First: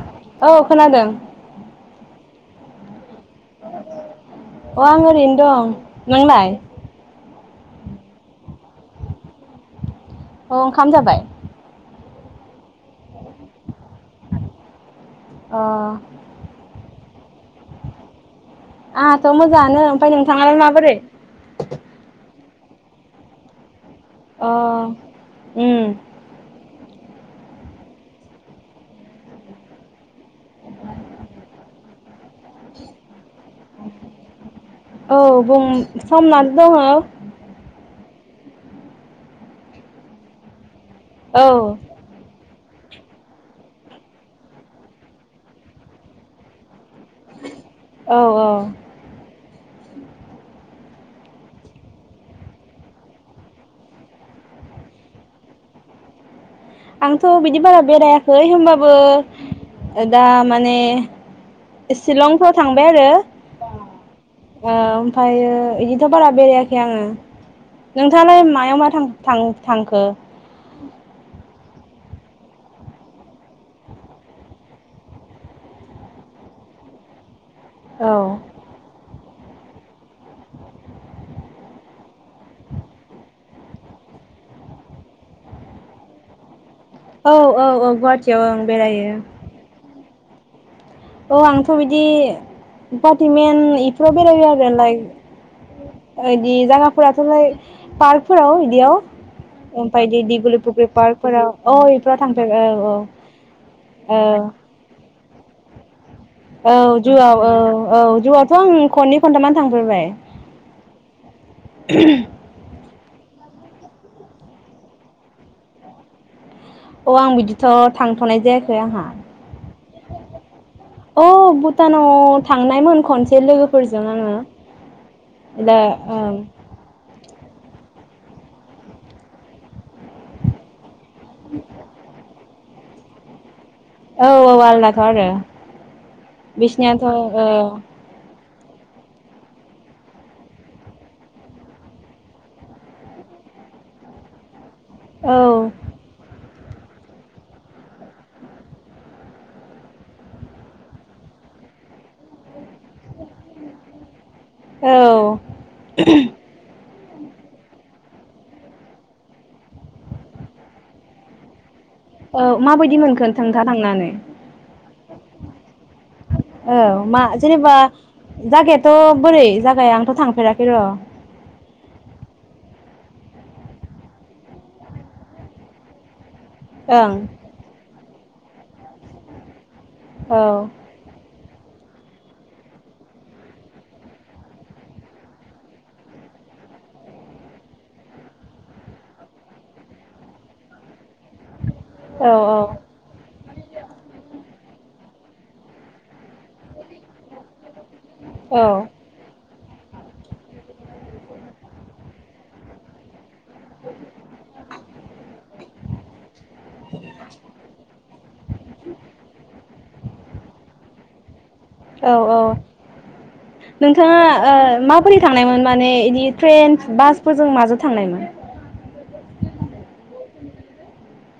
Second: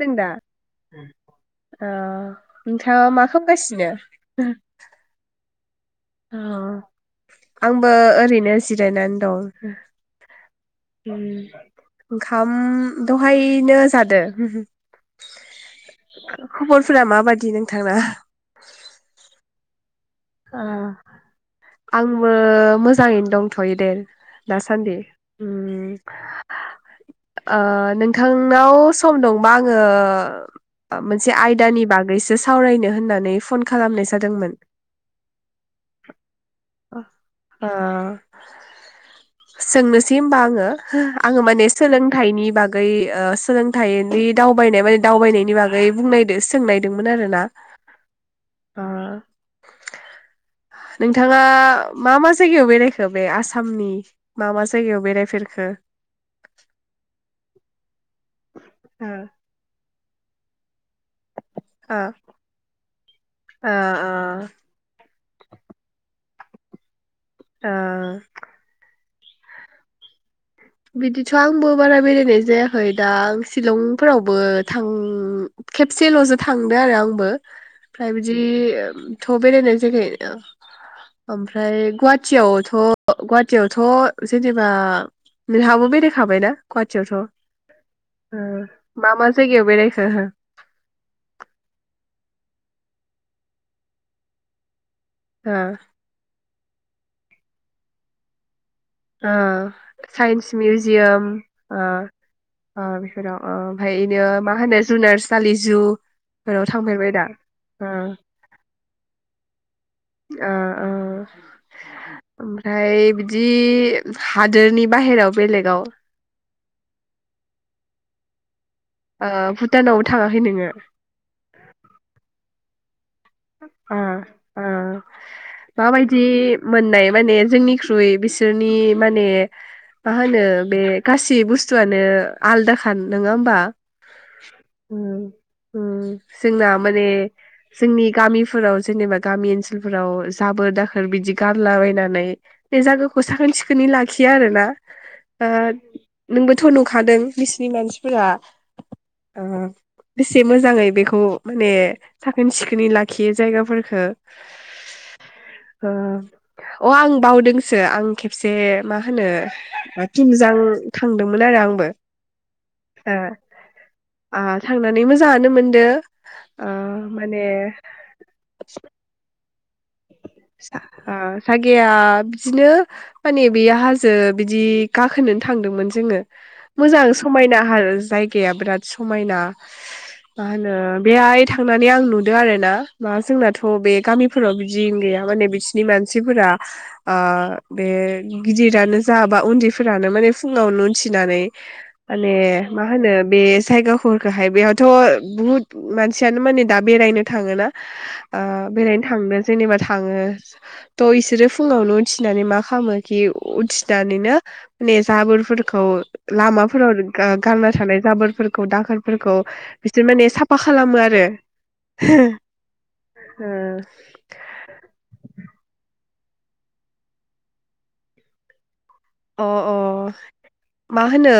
दों दा औ खोनादों ओ नोंथाङा मा खालामगासिनो? अ आं ओरैनो दं। अ नोंलाय आंबो ओरैनो जिरायनानै दं। अ ओंखाम उम जाबाय? ओंखाम दहायनो जादो अ आंहाथ' [unintelligible] खबर फोरा मा बादि नोंथांनाआ आंआथ मोजां आंनो। ओमफाय नोंथाङालाय माबोरै? बो मोजांङैनो दंथयो देर। अ दासान्दि उम ओम आंहा। ओ नोंथांनाव सम दंबा आंओ ओम मोनसे आयदानि बागैसो सो सावरायनो होननानै फन खालामनाय जादोंमोन। औ बुं समनानै दङो। ओ सोंनोसै होमबा आङो? आंओ औ माने सोलोंथाइनि बाग गै ओ सोलोंथाइनि दावबायनाय माने दावबायनायनि बागै बुंनायदो सोंनायदो मोन आरोना औ औ ओ [inaudible] नोंथाङा मा मा जायगायाव बेरायखो बे आसामनि मा मा जायगायाव बेरायफेरखो? है होमबाबो ओ दा माने ओ शिलंफोर थांबाय आरो ओ औ। ओमफायो इदिथ बारा बेरायाखै आङो। ओ नोंथाङालाय मायाव मा थां थां थांखो? बिदिथ आंबो बारा बेरायनाय जायाखै दा आं शिलंफोरावबो थां खेबसेलसो थांदों आरो आंबो। फ्राय औ बिदि ओम थ' बेरायनाय जागाय ओमफ्राय गुवाहाटियावथ' गुवाहाटियावथ' जेनेबा नोंहाबो बेरायखाबाय ना? कुवाहाटियावथ' औ औ औ गुवाहाटियाव ओ आं बेरायो मा मा जायगायाव बेरायखो हो। औ आंथ' बिदि गवाटिमेन इफोराव बेरायबाय आरो लाइक हो। दि जागाफोराथ' लाय पार्कफोराव बिदियाव ओ ओमफ्राय बिदि साइन्स दिगुलि फुख्रि मिउजियाम पार्कफोराव औ ओ इफोराव थांफेरबाय औ ओ बेफोराव ओ ओमफ्राय औ इनो मा होनो जुनार्स फालिजु औ जुवा औ औ जुवाथ' आं खनै खन्थामानो अ ओ ओमफ्राय दि हादोरनि बाहेरायाव बेलेगाव अ आं बिदिथ' थांथ'नाय जायाखै आंहा ओ भुटानावबो थाङाखै नोङो औ भुटानाव थांना आइ मोन खनस ओ ओ दा माबायदि ओं मोननाय माने जोंनिख्रुइ बेसि सोरनि माने मा होनो बे गासै बुस्थुआनो आलदा खान नोङा होमबा? औ औ आलदाथ' उम आरो उम जोंना माने बिसिनियाथ' औ जोंनि गामिफोराव जेनेबा गामि ओनसोलफोराव जाबोर दाखोर बिदि गारलाबायनानै बे जागोखौ साखोन सिखोनै लाखियो आरो ना। औ ओ नोंबो थ' नुखादों बिसिनि मानसिफोरा ओ बेसे मोजाङै बेखौ माने साखोन सिखोनै ला खि जायगाफोरखो औ ओ अ आं बावदोंसो आं खेबसे मा होनो थुमजां थांदोंमोन आरो आंबो। औ माबायदि ओ मोनखो नोंथाङा थांनानै? आ थांनानै मोजाङानो मोनदो ओ औ मा माने जेनेबा जागायाथ' बोरै जा जा ओ जागाया बिदिनो माने बे हाजो बिदि गाखोनो थांदोंमोन जोङो। मोजां ओं समायना हा जायगाया बिराद समायना औ मा होनो बेहाय थां थांनानै आं नुदों आरो ना मा जोंनाथ' बे गामिफोराव बि जिं गैया माने बिसिनि मानसिफोरा ओ बे गिदिरानो जा बा उन्दैफोरानो माने फुङावनो थिनानै औ माने मा होनो बे जायगाफोरखोहाय बेहद थ बुहुद मानसियानो माने दा बेरायनो थाङोना ओ औ बेरायनो थांदों जेनेबा थाङो थ इसोरो फुङावनो उथिनानै मा खालामो खि उथिनानैनो माने जाबोरफोरखौ लामाफोराव गा -गारना थानाय जाबोरफोरखौ दाखोरफोरखौ बिसोर माने साफा खालामो आरो औ औ नोंथाङा। ओ माबोरै थांनायमोन माने। ए इदि ट्रेन बासफोरजों माजों थांनायमोन। अ अ मा होनो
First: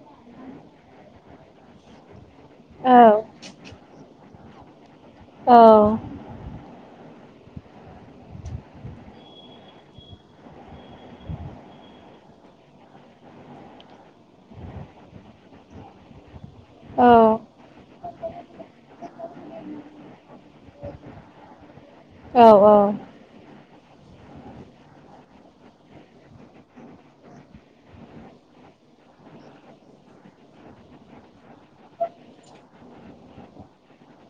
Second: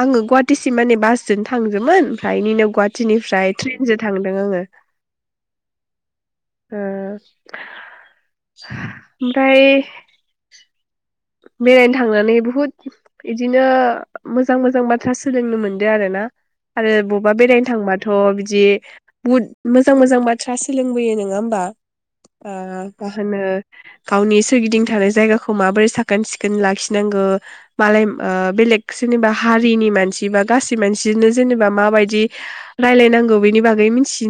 आङो गुवाहाटिसिम माने बासजों थांजोमोन। फायनिनोनो औ गुवाहाटिनिफ्राय ट्रेनजों थां दों आङो। औ। ओ ओमफ्राय। बेरायनो थांनानै बुहुद बिदिनो मोजां मोजां बाथ्रा सोलोंनो मोनदों आरो ना। आरो औ बबेबा बेरायनो थांबाथ बिदि बुहुद मोजां मोजां बाथ्रा सोलोंबोयो नङा होमबा औ ओ औ मा होनो। गावनि सोरगिदिं थानाय जायगाखौ माबोरै साख खोन सिखोन लाखिनांगौ मालाय ओ बेलेग सोरनिबा हारिनि मानसि बा गासै मानसिनो जेनेबा माबायदि रायलायनांगौ बेनि बागै मिनथि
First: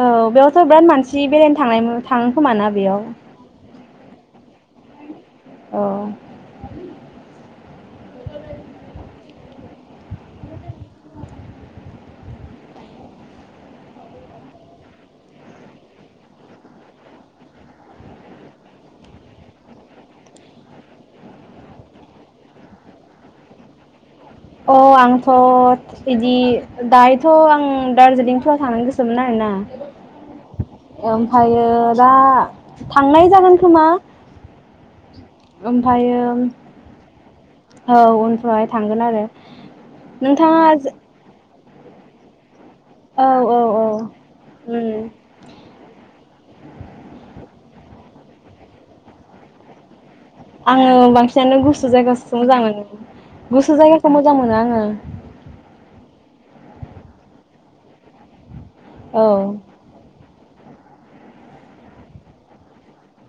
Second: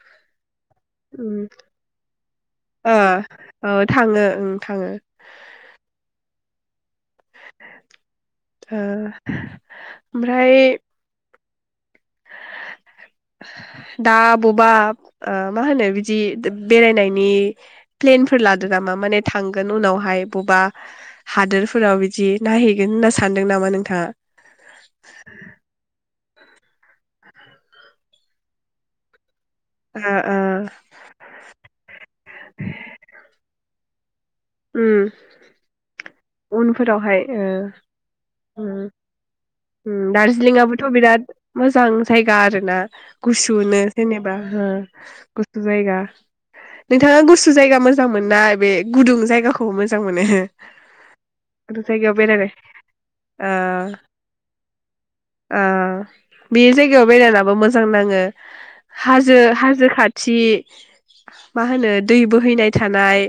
औ बेयावथ बिराद मानसि उम बेरायनो थांनायमो थां खोमाना ओ बेयाव। औ थाङो ओं थाङो। औ। ओ। ओमफ्राय। दा बबेबा ओ मा होनो बिदि बेरायनायनि प्लेनफोर लादो नामा माने थांगोन उनावहाय बबेबा हादोरफोराव बिदि नायहैगोन होनना सानदों नामा नोंथाङा। अ आंथ सिक्किम। नि दायोथ आं दार्जिलिंफ्राव थांनो गोसोमोन आरोना। ओ ओ ओमफ्रायो दा थांनाय जागोन खोमा। उम। ओमफ्रायो। उनफोरावहाय। ओ औ उनफ्रावहाय उम थांगोन आरो उम नोंथाङा। दार्जिलिंआबोथ' बिराद मोजां जायगा आरो। ना औ गुसुनो औ जेनेबा हो उम गुसु जायगा। नोंथाङा गुसु जायगा मोजां मोननाय बे गुदुं जायगाखौ मोजां। मोजां मोनो हो। फसेयानो गुसु जायगाखौसो मोजां मोनो ओ गुसु जायगाखौ मोजां मोनो आङो। अ बे जायगायाव बेरायनाबो मोजां नाङो। औ हाजो हाजो खाद। थि मा होनो दै बोहैनाय थानाय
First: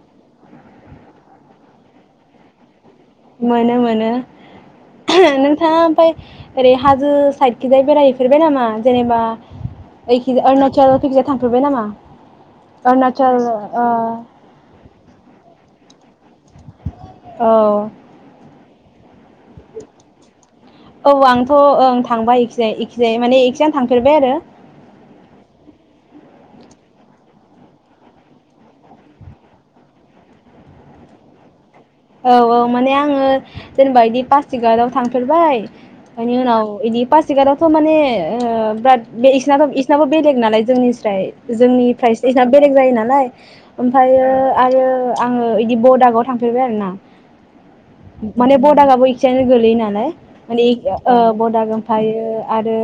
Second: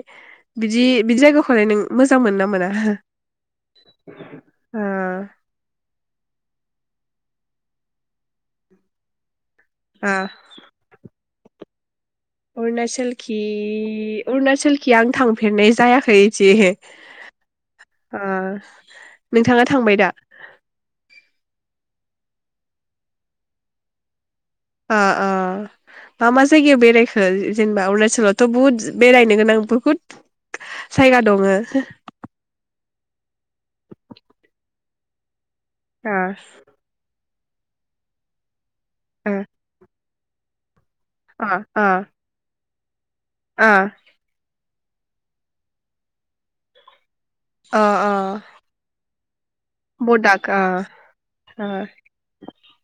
बिदि बिदि जायगाखौलाय नों मोजां मोनो ना मोना? [unintelligible] मोनो मोनो ओ नोंथाङा ओमफाय ओरै हाजो साइडखिजाय बेरायहैफेरबाय नामा जेनेबा ओ ओयखि अरुणाचलखिजा थांफुरबाय नामा? अरुणाचलखि अरुणाचल ओ अरूणाचलखि आं थांफेरनाय जा जायाखै इसेहे। औ अ [unintelligible] नोंथाङा थांबाय दा? आं थांबाय इखिजाय इखिजाय माने इखिजाय आं थांफेरबाय आरो। अ अ मा मा जायगायाव बेरायखो जेनेबा अरुणाचलावथ' बहुद बेरायनो गोनां बहुद जायगा दङ। औ औ माने आङो जेनेबा बिदि पासिगाटआव थांफेरबाय। इनि ओ उनाव इनि पास सिगातावथ' माने ओम बाद बे इसिनाबो इसनाबो बेलेग नालाय जोंनि ओ सि [unintelligible] बेलेग जायो नालाय। ओ ओमफ्रायो आरो। ओ आङो इदि बडागाव थांफेरबाय आरो ना। ओ ओ माने बदागाबो इ जेन। गोलोयोनालाय बडाक माने ओ इ ओ बदाग ओ ओमफायो आरो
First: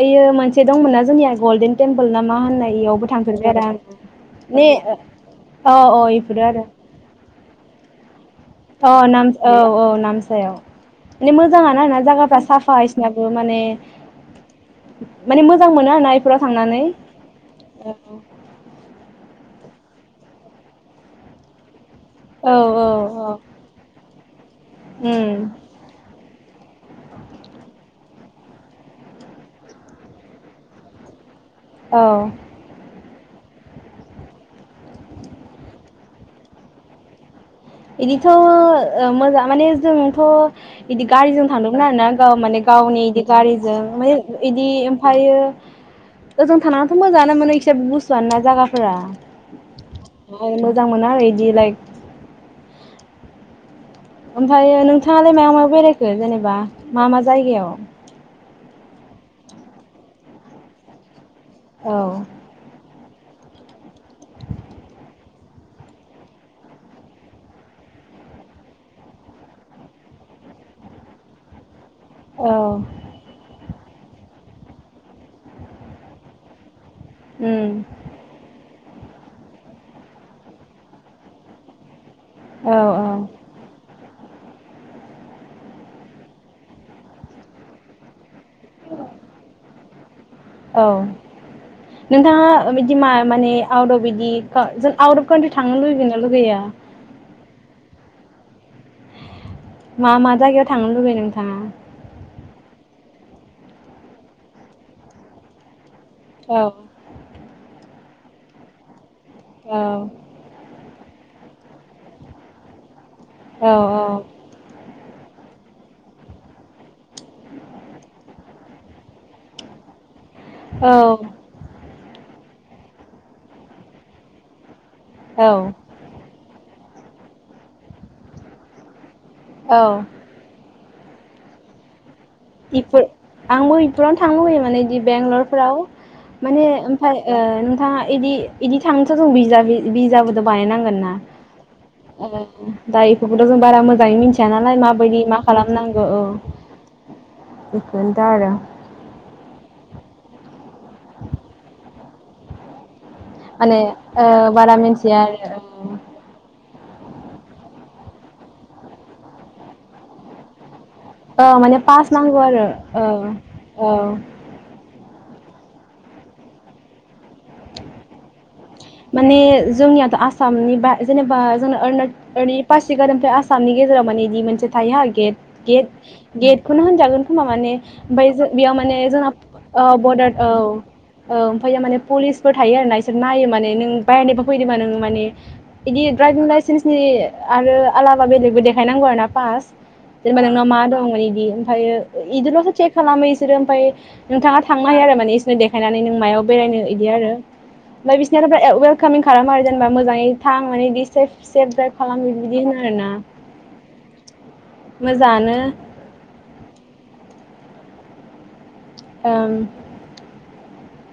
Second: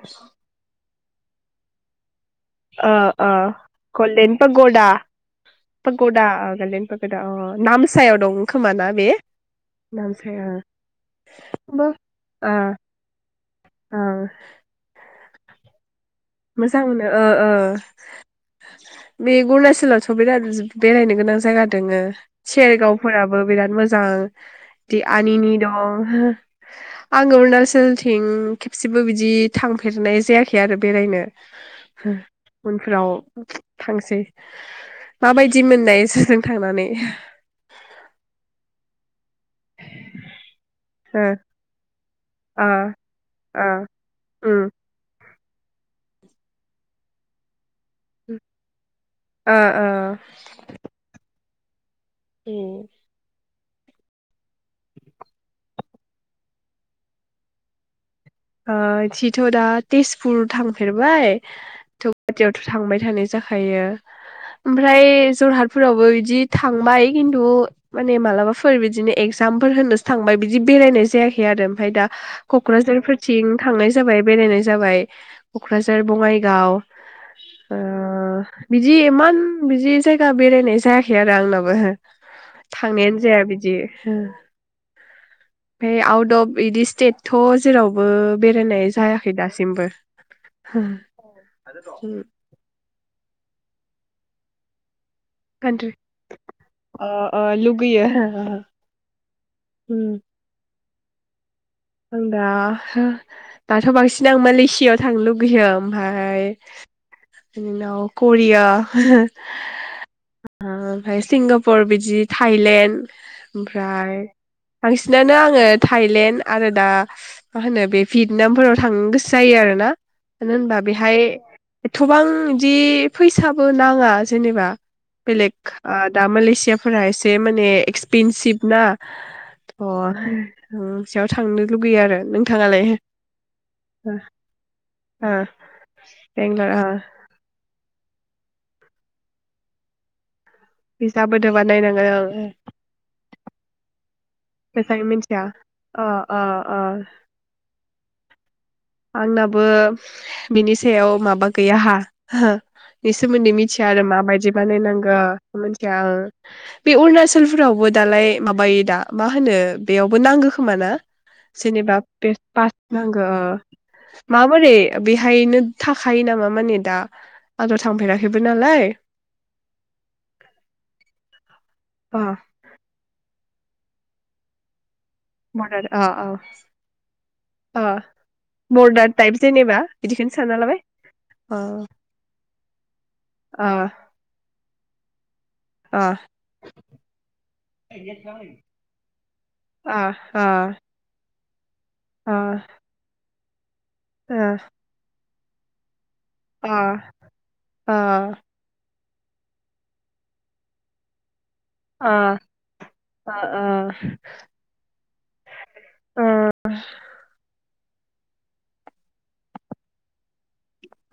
ओइयो मोनसे दंमोना जोंनिया गलडेन टेमपोल ना मा होननाय ओ इयावबो ओ थांफेरबाय आरो आं गलडेन ने पाग'दा अ पाग'दा इफोरो अ आरो गलडेन पाग'दा अ नामसायाव दं। खोमा अ ना बे नाम औ औ नामसाया नामसायाव माने मोजाङानो ओ आरोना जागाफ्रा ओ साफा इसिनाबो माने ओ माने मोजां मोनो आरोना। इफोराव मोजां थांनानै मोनो ओ ओ बे अरुणाचलावथ' बिराद जो बेरायनो गोनां जायगा दोङो। औ औ औ सेरगावफोराबो बिराद मोजां दि उम आनिनि दं। आं अरुणाचलथिं खेबसेबो बिदि थांफेरनाय जायाखै आरो बेरायनो। औ हो उनफ्राव थांसै माबायदि मोननाय सोरजों थांनानै? बिदिथ' ओ मोजां माने जोंथ' इदि ओ गारिजों थांदोंमोन आरोना गाव माने ओ गावनि इदि ओ गारिजों माने इदि उम ओमफायो ओजों थांनानैथ' मोजाङानो मोनो। जबो गुसुआनो ना जागाफोरा ओ ओ मोजां मोना आरो इदि लाइक [unintelligible] ओमफायो नोंथाङालाय मायाव मायाव बेरायखो जेनेबा मा मा जायगायाव? ओ इथिथ' दा तेजपुर थांफेरबाय थौवाटियावथ' थांबाय थांनाय जाखायो, ओमफ्राय जरहाटफोरावबो बिदि थांबाय खिन्थु माने मालाबाफोर बिदिनो एगजामफोर होनोसो थांबाय बिदि बेरायनाय जायाखै आरो ओमफ्राय दा औ क'क्राझारफोर थिं थांनाय जाबाय बेरायनाय जाबाय क'क्राझार बङाइगाव। उम्म ओ बिदि इमान बिदि जायगा बेरायनाय जायाखै आरो आंनाबो। औ थांनायानो जाया बिदि हो। ओमफाय आउट अफ इदि स्टेट थ' जेराव बो बो बेरायनाय जायाखै दासिमबो। औ नोंथाङा ओ बिदि मा माने आउट अफ बिदि का जोल आउट अफ कान्ट्रि थांनो लुुगैगोन ना लुगैया? गैयो मा मा जायगायाव थां थांनो लुबैयो नोंथाङा? आं दा हो दाथ' बांसिन आं मालसियाव थांनो लुगैयो। ओमफाय औ बिनि उनाव करिया हो। औ ओमफ्राय सिंगापुर बिदि थाइलेण्ड औ ओमफ्राय बांसिनानो आंङो थाइलेण्ड आरो दा मा होनो बे फिडनामफोराव थांनो गोसो जायो आरो ना। मानो होनबा औ बेहाय एथ'बां इदि फैसाबो नाङा जेनेबा औ बेलेक आ दा मालेसिया फोरा एसे माने एक्सपेनसिभ ना औ अ [inaudible] सायाव थांनो लुगैयो आरो नोंथाङालाय इपुर आंबो इपुरावनो थां लैयो माने बिदि ओ बेंगलरफ्राव माने ओमफफ्य ओ नोंथाङा बिदि बिदि थांनोथ' जों बिज्लाबै बिजाब दा बानाय नांगोनना बिजाबोदोबा नायनांगोन ओ ओं दा इफोरखौथ' जों बारा मोजाङै दानालाय बेखायनो माबायदि मा मिथिया खालामनांगौ अ औ। अ अ गोन दाआरो। आंनाबो बिनि सायाव माबा गैया हा हो। बेनि सोमोन्दै माने मिथिया आरो ओ माबायदि बारा बानायनांगौ मिथिया मिथियाख आरो आं बे अरुणाचलफोरावबो दालाय माबायो दा मा होनो बेयावबो नांगौ खोमा ना। अ माने जेनेबा पास बे मगौ आरो पास नांगौ ओ। माबोरै बेहायनो थाखायो नामा माने दा आंथ' थांफेराखैबो नालाय माने जोंनियाथ' आसामनि बा जेनेबा जोंना ओरना अ नि पासिगारनिफ्राय आसाम सामनि गेजेरा माने इदि मोनसे थायो हा गेट बरदार गेट अ अ गेटखौनो होनजागोन खोमा माने अ ओमफाय जो बेयाव माने बरदार जोंना टाइप जेनेबा औ बिदिखौनो बरदार औ सानना ओ लाबाय अ ओमफायो माने पुलिसफोर थायो आरोना इसोर नायो माने अ नों बायनोबो फैदो नों माने इदि द्राइभिं लाइसेन्सनि आरो आलाबा बेलेगबो देखायनांगौ आरो ना पास जेनेबा नोंनाव मा दं इदि। आमफायो इदिल'सो सेग खालामो इस बिसोरो ओमफाय नोंथाङा थांनो हाया आरो मानि नो देखायनानै नो नों मायाव बेरायनो इदि आरो आमफाय बिस [unintelligible] वेलकामिं खालामो आरो जेनेबा मोजाङै थां माने बि सेफ सेभ द्राइभ खालाम आं बिबायदि होनो आरोना मोजाङानो। ओम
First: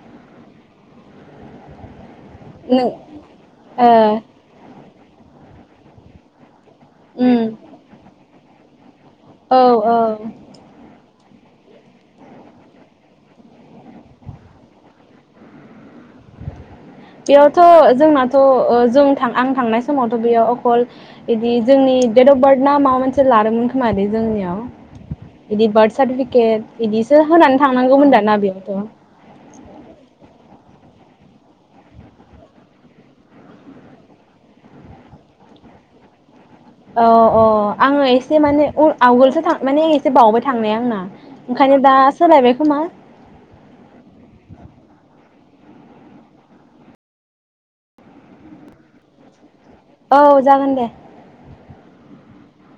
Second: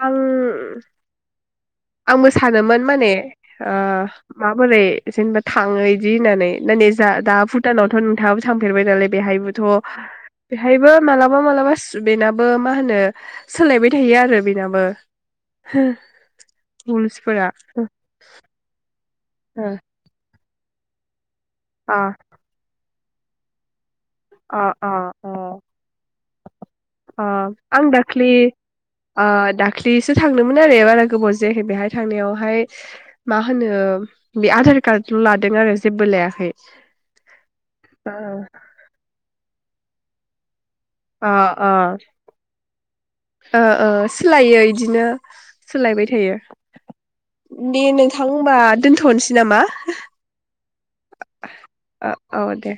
आं आंबो सानोमोन नों माने ओ माबोरै जेनबा थाङो इदि होननानै नेै नै जा दा उम भुटानावथ' नोंथाङबो थांफेरबाय दालाय औ बेहायबोथ' औ बेहायबो मालाबा मालाबा सुदेनाबो मा होनो सोलायबाय थायो आरो बेनाबो होह। बेयावथ' जोंनाथ' ओ जों थां आं थांनाय समावथ' बेयाव फल बिदि जोंनि अ डेट अफ बार्थ ना मामोन? लादोंमोन खोमादै। अ जोंनियाव अ बिदि बार्थ सार्टिफिकेट बिदिसो अ होनानै आं दाख्लि थांनांगौमोनदाना बेयावथ'। दोंमोन आरो बारा गोबाव जायाखै बेहाय थांनायावहाय मा होनो बे आधार कार्डल' लादों आरो जेबो लायाखै। औ अ आङो अ एसे माने अ आवगोलथ थार माने एसे बावबाय थांनाया। आंना अ अ ओंखायनो दा सोलायबाय खोमा ओ‌ ओ सोलायो इदिनो। सोलायबाय थायो दे नोंथां होनबा दोन्थ'नोसै नामा? औ जागोन दे। ओ औ दे।